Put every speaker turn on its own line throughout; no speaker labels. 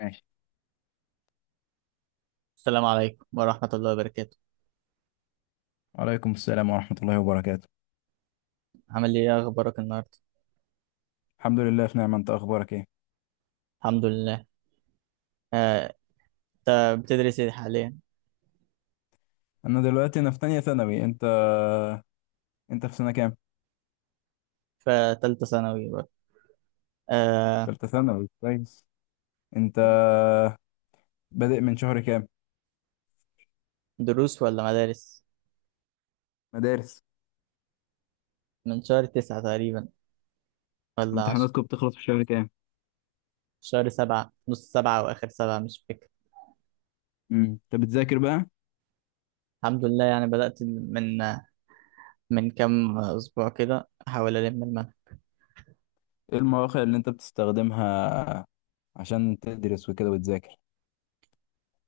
ماشي.
السلام عليكم ورحمة الله وبركاته.
وعليكم السلام ورحمة الله وبركاته.
عامل ايه؟ إيه اخبارك النهاردة؟
الحمد لله في نعمة، انت اخبارك ايه؟
الحمد لله. آه، انت بتدرس ايه حاليا؟
انا دلوقتي في تانية ثانوي. انت في سنة كام؟
فتالتة ثانوي برضه. آه،
تالتة ثانوي، كويس. انت بادئ من شهر كام؟
دروس ولا مدارس؟
مدارس.
من شهر 9 تقريبا، ولا 10.
امتحاناتكم بتخلص في شهر كام؟
شهر 7، نص 7 واخر 7، مش فاكر.
امم انت بتذاكر بقى؟
الحمد لله، يعني بدأت من كام اسبوع كده، احاول المنهج.
ايه المواقع اللي انت بتستخدمها عشان تدرس وكده وتذاكر؟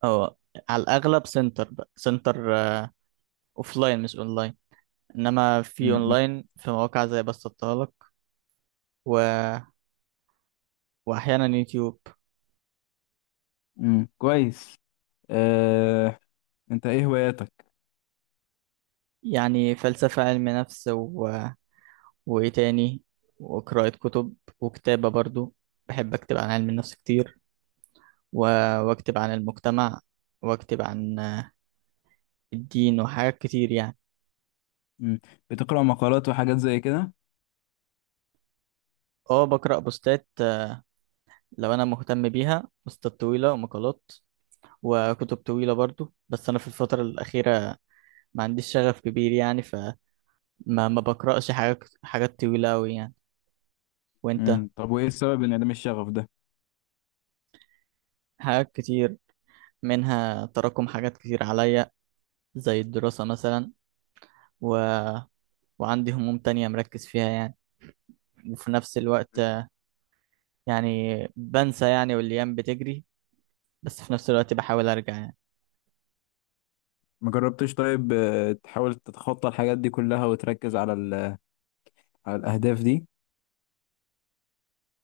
اه، على الاغلب سنتر، بقى سنتر اوفلاين مش اونلاين. انما في
امم
اونلاين، في مواقع زي بسطتهالك و... واحيانا يوتيوب.
كويس. اه... انت ايه هواياتك؟
يعني فلسفة، علم نفس وإيه تاني، وقراءة كتب، وكتابة برضو. بحب أكتب عن علم النفس كتير و... وأكتب عن المجتمع، وأكتب عن الدين وحاجات كتير يعني.
امم بتقرأ مقالات وحاجات زي كده؟
اه، بقرأ بوستات، لو أنا مهتم بيها، بوستات طويلة ومقالات، وكتب طويلة برضو. بس أنا في الفترة الأخيرة ما عنديش شغف كبير يعني، فما ما بقرأش حاجات طويلة أوي يعني. وأنت؟
طب وايه السبب ان عدم الشغف ده؟
حاجات كتير، منها تراكم حاجات كتير عليا، زي الدراسة مثلا، و... وعندي هموم تانية مركز فيها يعني، وفي نفس الوقت يعني بنسى يعني، والأيام بتجري، بس في نفس الوقت بحاول أرجع يعني.
ما جربتش طيب تحاول تتخطى الحاجات دي كلها وتركز على على الأهداف دي؟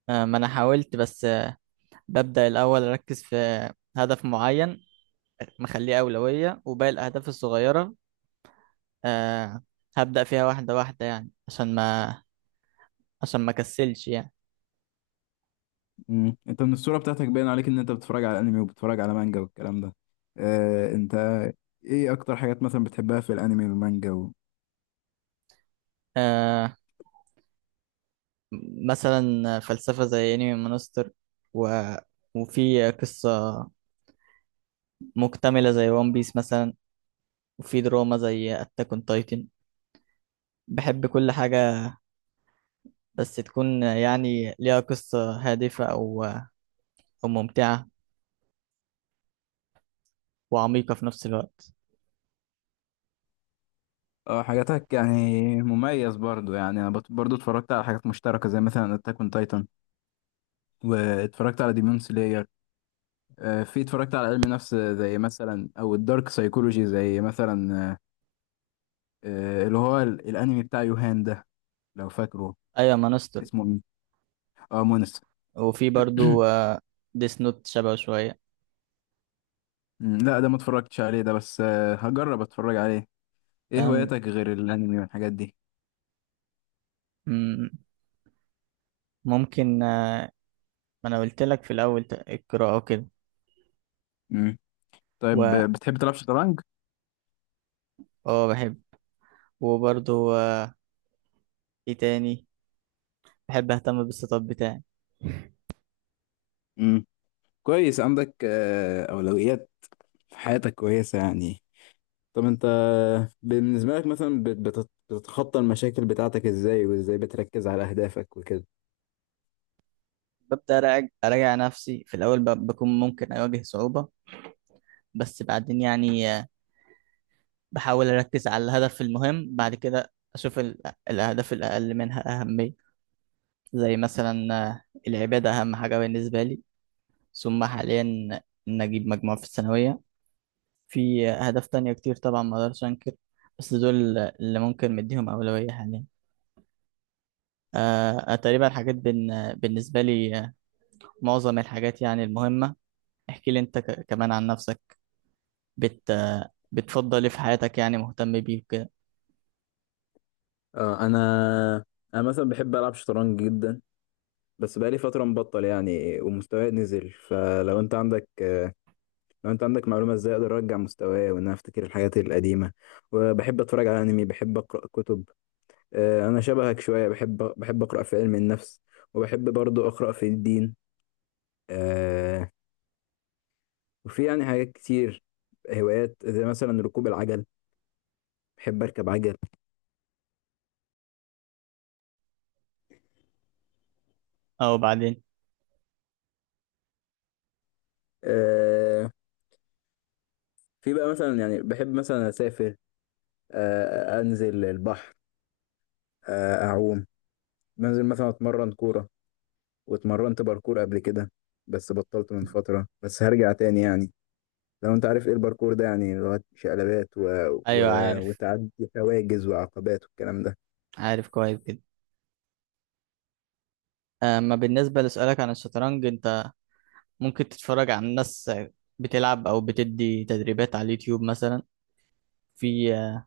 ما أنا حاولت، بس ببدأ الأول أركز في هدف معين، مخليه أولوية، وباقي الأهداف الصغيرة آه، هبدأ فيها واحدة واحدة، يعني عشان ما كسلش يعني.
انت من الصورة بتاعتك باين عليك ان انت بتتفرج على انمي وبتتفرج على مانجا والكلام ده. اه انت، ايه اكتر حاجات مثلا بتحبها في الانمي والمانجا و...
آه، مثلا فلسفة زي انمي مونستر، و... وفي قصة مكتملة زي ون بيس مثلا، وفي دراما زي اتاك اون تايتن. بحب كل حاجة، بس تكون يعني ليها قصة هادفة، أو ممتعة وعميقة في نفس الوقت.
اه، حاجاتك يعني مميز برضو. يعني انا برضو اتفرجت على حاجات مشتركة زي مثلا اتاك اون تايتان، واتفرجت على ديمون سلاير. في اتفرجت على علم نفس زي مثلا او الدارك سايكولوجي زي مثلا، اللي هو الانمي بتاع يوهان ده، لو فاكره.
أيوة، مانستر.
اسمه إيه؟ اه مونس.
وفي برضو ديس نوت شبه شوية.
لا ده ما اتفرجتش عليه ده، بس هجرب اتفرج عليه. ايه
تمام.
هواياتك غير الانمي والحاجات دي؟
مم، ممكن ما أنا قلت لك في الأول، القراءة وكده.
امم طيب
و
بتحب تلعب شطرنج؟
اه، بحب. وبرضو إيه تاني، بحب أهتم بالسيت اب بتاعي.
امم كويس، عندك اولويات في حياتك كويسه يعني. طب انت بالنسبه لك مثلا بتتخطى المشاكل بتاعتك ازاي، وازاي بتركز على اهدافك وكده؟
ببدأ أراجع نفسي في الأول، بكون ممكن أواجه صعوبة، بس بعدين يعني بحاول أركز على الهدف المهم، بعد كده أشوف الأهداف الأقل منها أهمية. زي مثلا العبادة أهم حاجة بالنسبة لي، ثم حاليا إن أجيب مجموع في الثانوية. في أهداف تانية كتير طبعا، ما أقدرش أنكر، بس دول اللي ممكن مديهم أولوية حاليا. تقريبا الحاجات بالنسبة لي، معظم الحاجات يعني المهمة. احكي لي أنت كمان عن نفسك. بت... آه، بتفضل إيه في حياتك يعني، مهتم بيه وكده؟
اه، انا مثلا بحب العب شطرنج جدا، بس بقالي فتره مبطل يعني، ومستواي نزل. فلو انت عندك لو انت عندك معلومه ازاي اقدر ارجع مستواي وان انا افتكر الحاجات القديمه. وبحب اتفرج على انمي، بحب اقرا كتب، انا شبهك شويه، بحب اقرا في علم النفس، وبحب برضو اقرا في الدين، آه، وفي يعني حاجات كتير، هوايات زي مثلا ركوب العجل، بحب اركب عجل.
أو بعدين.
آه، في بقى مثلا يعني بحب مثلا اسافر، انزل البحر، اعوم، بنزل مثلا اتمرن كوره، واتمرنت باركور قبل كده بس بطلت من فتره، بس هرجع تاني يعني. لو انت عارف ايه الباركور ده، يعني لغاية شقلبات و... و...
أيوه
وتعدي حواجز وعقبات والكلام ده.
عارف كويس جدا. اما بالنسبة لسؤالك عن الشطرنج، انت ممكن تتفرج على ناس بتلعب او بتدي تدريبات على اليوتيوب مثلا. في آه،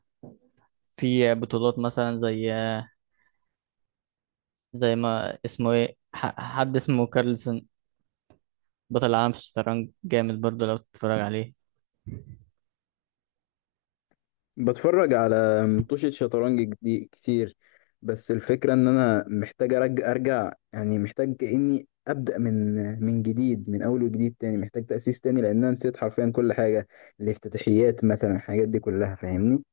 في بطولات مثلا، زي ما اسمه ايه، حد اسمه كارلسن، بطل العالم في الشطرنج. جامد برضو لو تتفرج عليه.
بتفرج على مطوشة شطرنج كتير، بس الفكرة ان انا محتاج ارجع ارجع، يعني محتاج اني ابدأ من من جديد، من اول وجديد تاني، محتاج تأسيس تاني لان انا نسيت حرفيا كل حاجة، الافتتاحيات مثلا، الحاجات دي كلها، فاهمني؟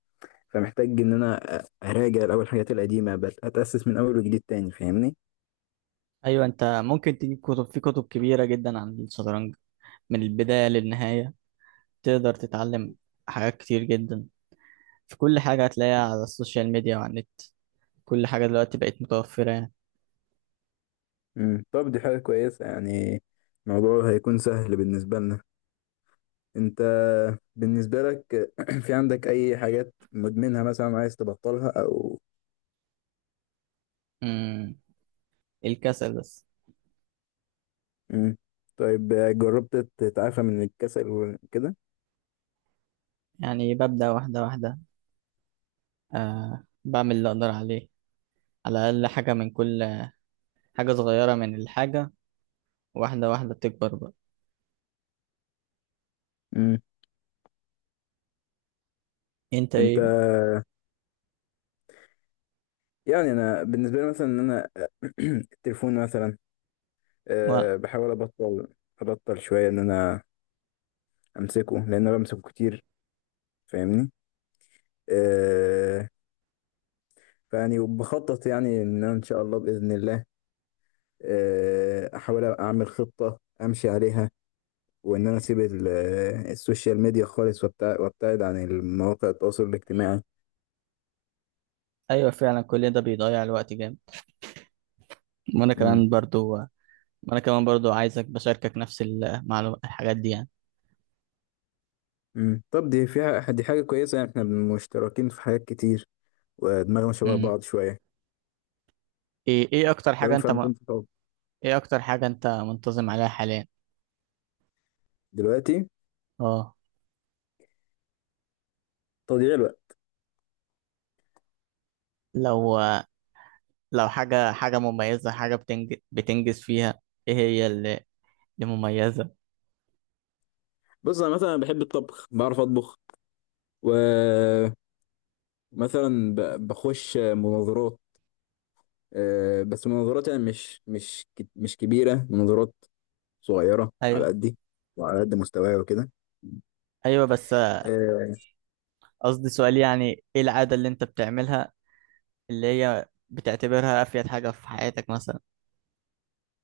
فمحتاج ان انا اراجع الاول الحاجات القديمة بس، اتأسس من اول وجديد تاني، فاهمني.
ايوه، انت ممكن تجيب كتب، في كتب كبيرة جدا عن الشطرنج، من البداية للنهاية تقدر تتعلم حاجات كتير جدا. في كل حاجة هتلاقيها على السوشيال ميديا وعلى النت. كل حاجة دلوقتي بقت متوفرة يعني.
طب دي حاجة كويسة يعني، الموضوع هيكون سهل بالنسبة لنا. انت بالنسبة لك في عندك اي حاجات مدمنها مثلا عايز تبطلها او...
امم الكسل بس.
مم. طيب جربت تتعافى من الكسل وكده؟
يعني ببدأ واحدة واحدة، أه بعمل اللي أقدر عليه، على الأقل حاجة من كل حاجة، صغيرة من الحاجة، واحدة واحدة بتكبر بقى.
مم.
أنت
انت
إيه بقى؟
يعني، انا بالنسبة لي مثلا، ان انا التليفون مثلا،
و...
أه بحاول ابطل، ابطل شوية ان انا امسكه، لان انا بمسكه كتير، فاهمني؟ أه، فيعني وبخطط يعني ان أنا ان شاء الله باذن الله احاول اعمل خطة امشي عليها، وان انا اسيب السوشيال ميديا خالص، وابتعد عن المواقع التواصل الاجتماعي.
أيوة فعلا، كل ده بيضيع الوقت جامد. وأنا
امم
كمان برضو. عايزك بشاركك نفس المعلومات، الحاجات دي يعني.
طب دي فيها، دي حاجة كويسة يعني، احنا مشتركين في حاجات كتير ودماغنا شبه
مم.
بعض شوية.
إيه إيه أكتر
لو
حاجة
ينفع
أنت م...
نكون في طب.
إيه أكتر حاجة أنت منتظم عليها حاليا؟
دلوقتي
أه.
تضييع الوقت.
لو لو حاجة مميزة، حاجة بتنجز فيها، إيه هي اللي مميزة؟
بص انا مثلا بحب الطبخ، بعرف اطبخ، ومثلا بخش مناظرات، بس مناظرات يعني مش كبيرة، مناظرات صغيرة على
أيوة،
قدي وعلى قد مستواي وكده.
أيوة، بس
آه
قصدي سؤال، يعني ايه العادة اللي انت بتعملها اللي هي بتعتبرها افيد حاجة في حياتك مثلا؟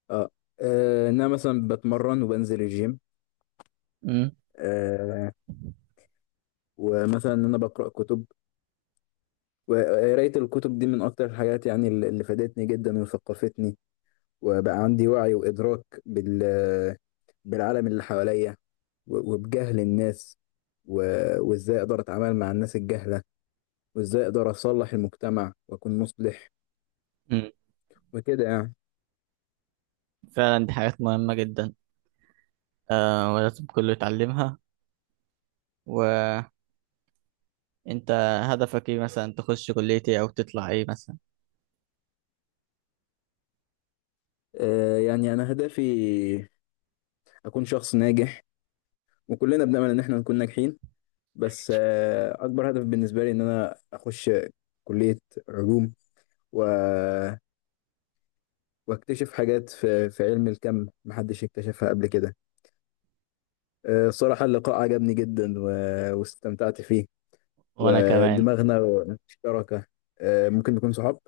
آه إن أنا مثلا بتمرن وبنزل الجيم،
امم
آه، ومثلا إن أنا بقرأ كتب، وقراية الكتب دي من أكتر الحاجات يعني اللي فادتني جدا وثقفتني، وبقى عندي وعي وإدراك بالعالم اللي حواليا، وبجهل الناس، وإزاي أقدر أتعامل مع الناس الجهلة، وإزاي أقدر أصلح المجتمع وأكون مصلح،
امم
وكده يعني.
فعلا، دي حاجات مهمة جدا، آه، ولازم كله يتعلمها. وانت هدفك ايه مثلا، تخش كلية ايه او تطلع ايه مثلا؟
آه، يعني أنا هدفي أكون شخص ناجح، وكلنا بنأمل إن إحنا نكون ناجحين، بس أكبر هدف بالنسبة لي إن أنا أخش كلية علوم و... واكتشف حاجات في... في علم الكم محدش اكتشفها قبل كده. الصراحة اللقاء عجبني جدا و... واستمتعت فيه،
وانا كمان
ودماغنا مشتركة، ممكن نكون صحاب.